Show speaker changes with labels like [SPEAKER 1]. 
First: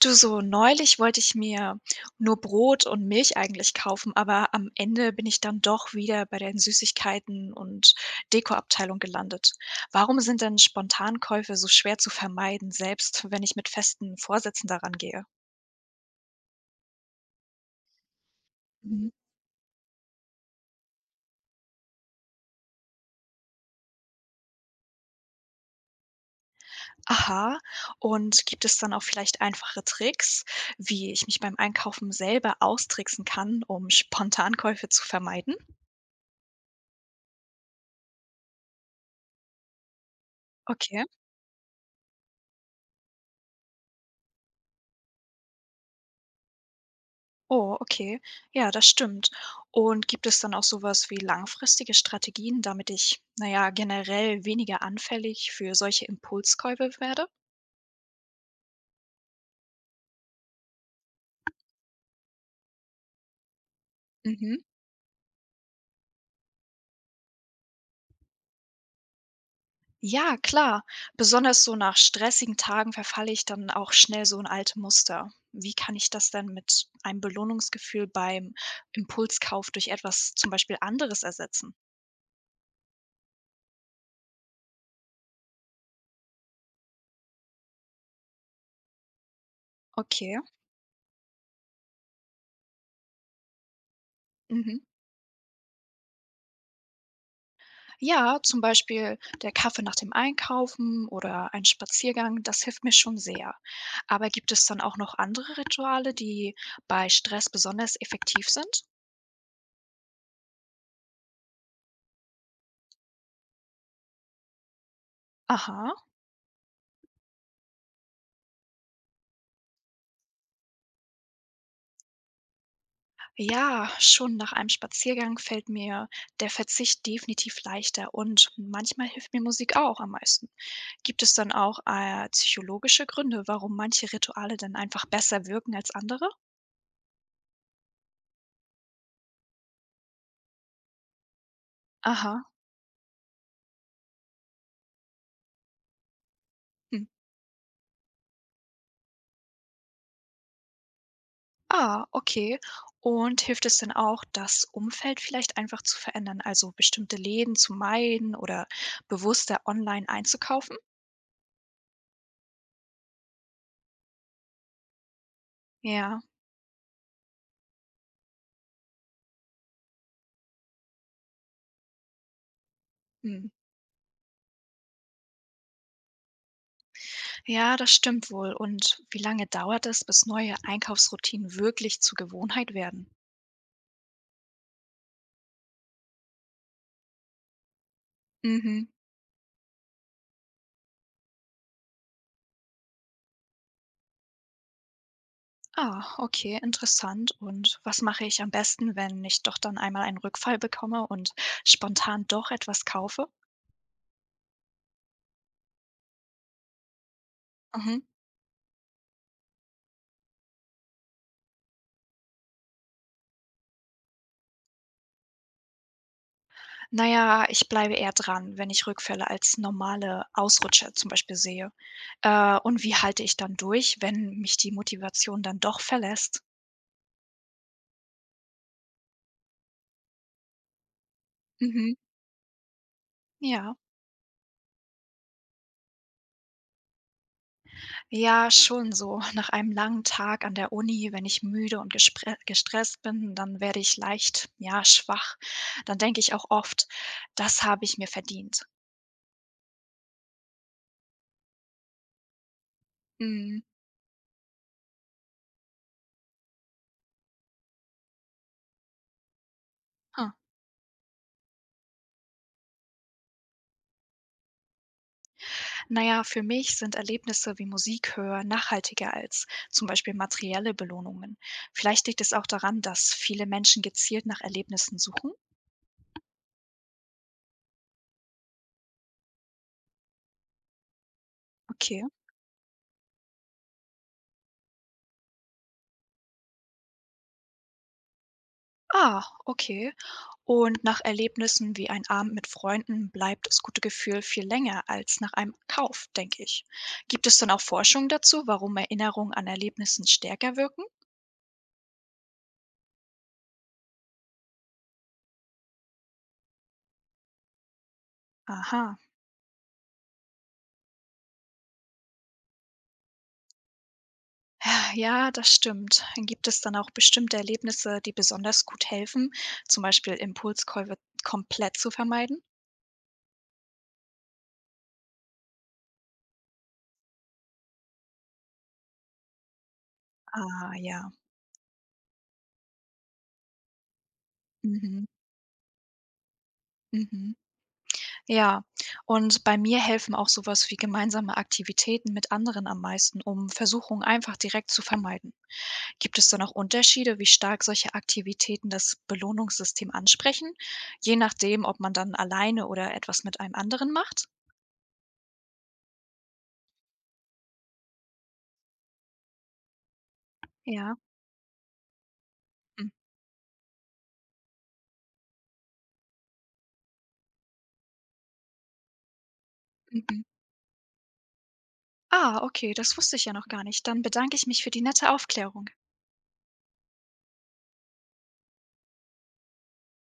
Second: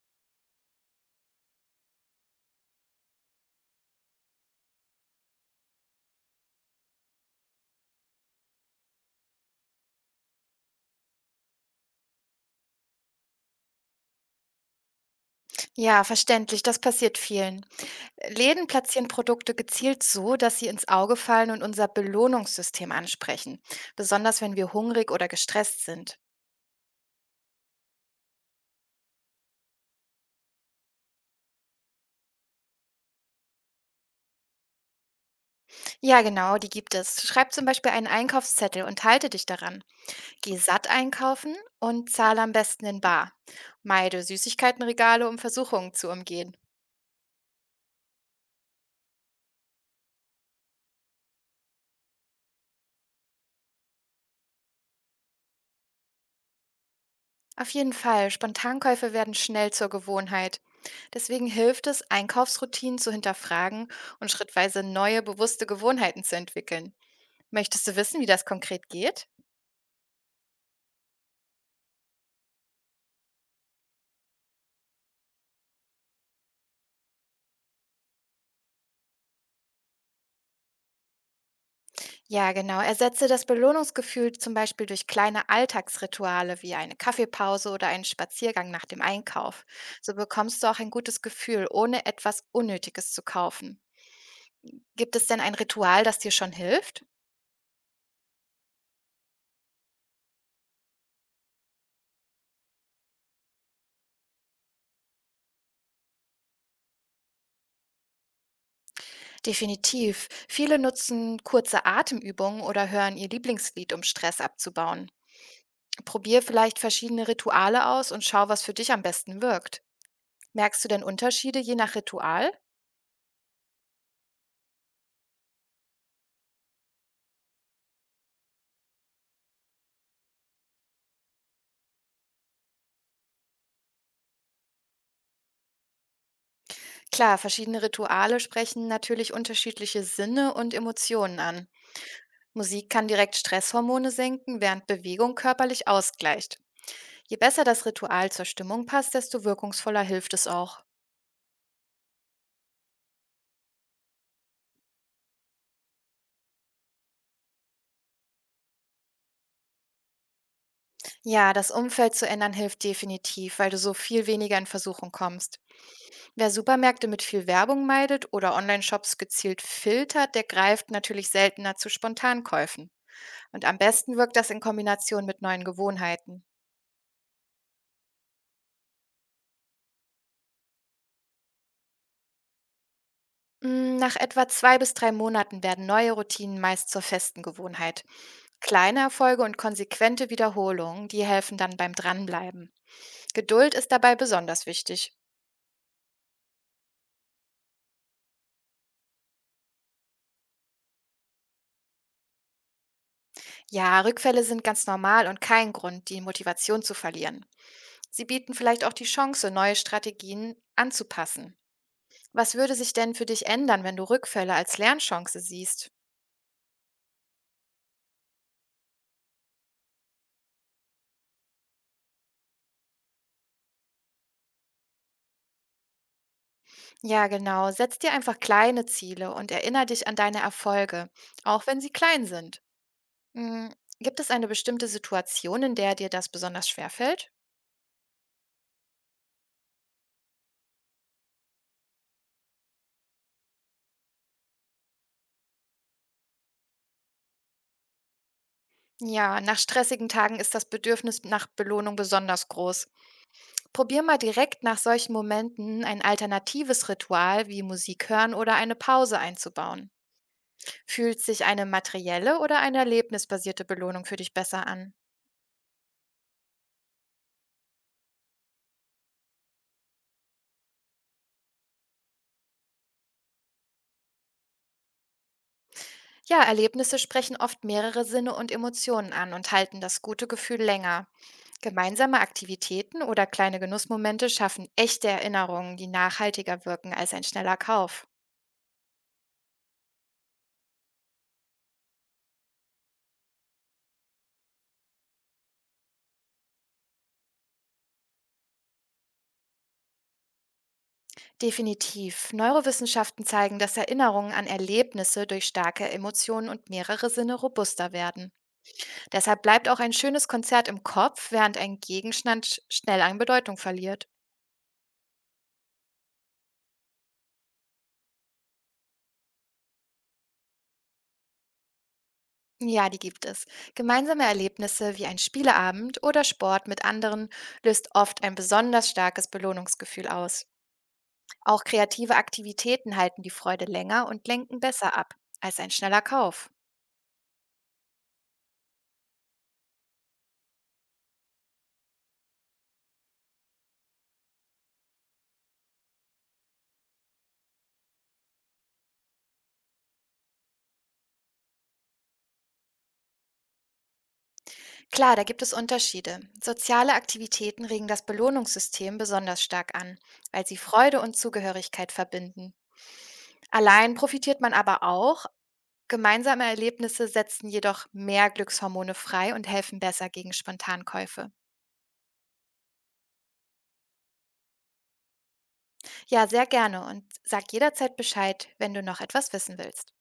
[SPEAKER 1] Du, so neulich wollte ich mir nur Brot und Milch eigentlich kaufen, aber am Ende bin ich dann doch wieder bei den Süßigkeiten und Dekoabteilung gelandet. Warum sind denn Spontankäufe so schwer zu vermeiden, selbst wenn ich mit festen Vorsätzen daran gehe?
[SPEAKER 2] Ja, verständlich, das passiert vielen. Läden platzieren
[SPEAKER 1] Mhm.
[SPEAKER 2] Produkte gezielt so, dass sie ins Auge fallen und unser Belohnungssystem ansprechen, besonders wenn wir hungrig oder gestresst sind.
[SPEAKER 1] Aha, und gibt es dann auch vielleicht einfache Tricks, wie ich mich beim Einkaufen selber austricksen kann, um Spontankäufe zu vermeiden?
[SPEAKER 2] Ja, genau, die gibt es. Schreib zum Beispiel einen Einkaufszettel und halte dich daran. Geh satt
[SPEAKER 1] Okay.
[SPEAKER 2] einkaufen und zahle am besten in bar. Meide Süßigkeitenregale, um Versuchungen zu umgehen.
[SPEAKER 1] Oh, okay. Ja, das stimmt. Und gibt es dann auch sowas wie langfristige Strategien, damit ich, naja, generell weniger anfällig für solche Impulskäufe werde?
[SPEAKER 2] Auf jeden Fall, Spontankäufe werden schnell zur Gewohnheit. Deswegen hilft es, Einkaufsroutinen zu hinterfragen und
[SPEAKER 1] Mhm.
[SPEAKER 2] schrittweise neue bewusste Gewohnheiten zu entwickeln. Möchtest du wissen, wie das konkret geht?
[SPEAKER 1] Ja, klar. Besonders so nach stressigen Tagen verfalle ich dann auch schnell so in alte Muster. Wie kann ich das denn mit einem Belohnungsgefühl beim Impulskauf durch etwas zum Beispiel anderes ersetzen?
[SPEAKER 2] Ja, genau. Ersetze das Belohnungsgefühl zum Beispiel durch kleine Alltagsrituale wie eine Kaffeepause oder einen Spaziergang nach dem Einkauf. So
[SPEAKER 1] Okay.
[SPEAKER 2] bekommst du auch ein gutes Gefühl, ohne etwas Unnötiges zu kaufen.
[SPEAKER 1] Mhm.
[SPEAKER 2] Gibt es denn ein Ritual, das dir schon hilft?
[SPEAKER 1] Ja, zum Beispiel der Kaffee nach dem Einkaufen oder ein Spaziergang, das hilft mir schon sehr. Aber gibt es dann auch noch andere Rituale, die bei Stress besonders effektiv sind?
[SPEAKER 2] Definitiv. Viele nutzen kurze Atemübungen oder hören ihr Lieblingslied, um Stress abzubauen.
[SPEAKER 1] Aha.
[SPEAKER 2] Probier vielleicht verschiedene Rituale aus und schau, was für dich am besten wirkt. Merkst du denn Unterschiede je nach Ritual?
[SPEAKER 1] Ja, schon nach einem Spaziergang fällt mir der Verzicht definitiv leichter und manchmal hilft mir Musik auch am meisten. Gibt es dann auch psychologische Gründe, warum manche Rituale dann einfach besser wirken als andere?
[SPEAKER 2] Klar, verschiedene Rituale sprechen natürlich unterschiedliche Sinne und Emotionen an.
[SPEAKER 1] Aha.
[SPEAKER 2] Musik kann direkt Stresshormone senken, während Bewegung körperlich ausgleicht.
[SPEAKER 1] Hm.
[SPEAKER 2] Je besser das Ritual zur Stimmung passt, desto wirkungsvoller hilft es auch.
[SPEAKER 1] Ah, okay. Und hilft es denn auch, das Umfeld vielleicht einfach zu verändern, also bestimmte Läden zu meiden oder bewusster online einzukaufen?
[SPEAKER 2] Ja, das Umfeld zu ändern hilft definitiv, weil du so viel weniger in Versuchung kommst.
[SPEAKER 1] Ja.
[SPEAKER 2] Wer Supermärkte mit viel Werbung meidet oder Online-Shops gezielt filtert, der greift natürlich seltener zu Spontankäufen.
[SPEAKER 1] Hm.
[SPEAKER 2] Und am besten wirkt das in Kombination mit neuen Gewohnheiten.
[SPEAKER 1] Ja, das stimmt wohl. Und wie lange dauert es, bis neue Einkaufsroutinen wirklich zur Gewohnheit werden?
[SPEAKER 2] Nach etwa 2 bis 3 Monaten werden neue Routinen meist zur festen Gewohnheit.
[SPEAKER 1] Mhm.
[SPEAKER 2] Kleine Erfolge und konsequente Wiederholungen, die helfen dann beim Dranbleiben. Geduld ist dabei besonders wichtig.
[SPEAKER 1] Ah, okay, interessant. Und was mache ich am besten, wenn ich doch dann einmal einen Rückfall bekomme und spontan doch etwas kaufe?
[SPEAKER 2] Ja, Rückfälle sind ganz normal und kein Grund, die Motivation zu verlieren.
[SPEAKER 1] Mhm.
[SPEAKER 2] Sie bieten vielleicht auch die Chance, neue Strategien anzupassen. Was würde sich denn für dich ändern, wenn du Rückfälle als Lernchance siehst?
[SPEAKER 1] Na ja, ich bleibe eher dran, wenn ich Rückfälle als normale Ausrutscher zum Beispiel sehe. Und wie halte ich dann durch, wenn mich die Motivation dann doch verlässt?
[SPEAKER 2] Ja, genau. Setz dir einfach kleine Ziele und erinnere dich an deine Erfolge, auch wenn sie
[SPEAKER 1] Mhm.
[SPEAKER 2] klein sind. Mm,
[SPEAKER 1] Ja.
[SPEAKER 2] Gibt es eine bestimmte Situation, in der dir das besonders schwer fällt?
[SPEAKER 1] Ja, schon so. Nach einem langen Tag an der Uni, wenn ich müde und gespre gestresst bin, dann werde ich leicht, ja, schwach. Dann denke ich auch oft, das habe ich mir verdient.
[SPEAKER 2] Ja, nach stressigen Tagen ist das Bedürfnis nach Belohnung besonders groß.
[SPEAKER 1] Mhm.
[SPEAKER 2] Probier mal direkt nach solchen Momenten ein alternatives Ritual wie Musik hören oder eine Pause einzubauen.
[SPEAKER 1] Huh.
[SPEAKER 2] Fühlt sich eine materielle oder eine erlebnisbasierte Belohnung für dich besser an?
[SPEAKER 1] Naja, für mich sind Erlebnisse wie Musik hören nachhaltiger als zum Beispiel materielle Belohnungen. Vielleicht liegt es auch daran, dass viele Menschen gezielt nach Erlebnissen suchen.
[SPEAKER 2] Ja, Erlebnisse sprechen oft mehrere Sinne und Emotionen an und halten das gute Gefühl länger.
[SPEAKER 1] Okay.
[SPEAKER 2] Gemeinsame Aktivitäten oder kleine Genussmomente schaffen echte Erinnerungen, die nachhaltiger wirken als ein schneller Kauf.
[SPEAKER 1] Ah, okay. Und nach Erlebnissen wie ein Abend mit Freunden bleibt das gute Gefühl viel länger als nach einem Kauf, denke ich. Gibt es dann auch Forschung dazu, warum Erinnerungen an Erlebnissen stärker wirken?
[SPEAKER 2] Definitiv. Neurowissenschaften zeigen, dass Erinnerungen an Erlebnisse durch starke Emotionen und mehrere Sinne robuster werden.
[SPEAKER 1] Aha.
[SPEAKER 2] Deshalb bleibt auch ein schönes Konzert im Kopf, während ein Gegenstand schnell an Bedeutung verliert.
[SPEAKER 1] Ja, das stimmt. Gibt es dann auch bestimmte Erlebnisse, die besonders gut helfen, zum Beispiel Impulskäufe komplett zu vermeiden?
[SPEAKER 2] Ja, die gibt es. Gemeinsame Erlebnisse wie ein Spieleabend oder Sport mit anderen löst oft ein besonders starkes Belohnungsgefühl aus.
[SPEAKER 1] Ah, ja.
[SPEAKER 2] Auch kreative Aktivitäten halten die Freude länger und lenken besser
[SPEAKER 1] Mhm.
[SPEAKER 2] ab als ein schneller Kauf.
[SPEAKER 1] Mhm. Ja, und bei mir helfen auch sowas wie gemeinsame Aktivitäten mit anderen am meisten, um Versuchungen einfach direkt zu vermeiden. Gibt es dann auch Unterschiede, wie stark solche Aktivitäten das Belohnungssystem ansprechen, je nachdem, ob man dann alleine oder etwas mit einem anderen macht?
[SPEAKER 2] Klar, da gibt es Unterschiede. Soziale Aktivitäten regen das Belohnungssystem besonders stark an, weil sie
[SPEAKER 1] Ja.
[SPEAKER 2] Freude und Zugehörigkeit verbinden.
[SPEAKER 1] Mhm.
[SPEAKER 2] Allein profitiert man aber auch. Gemeinsame Erlebnisse setzen jedoch mehr Glückshormone frei und helfen besser
[SPEAKER 1] Mhm.
[SPEAKER 2] gegen Spontankäufe.
[SPEAKER 1] Ah, okay, das wusste ich ja noch gar nicht. Dann bedanke ich mich für die nette Aufklärung.
[SPEAKER 2] Ja, sehr gerne und sag jederzeit Bescheid, wenn du noch etwas wissen willst.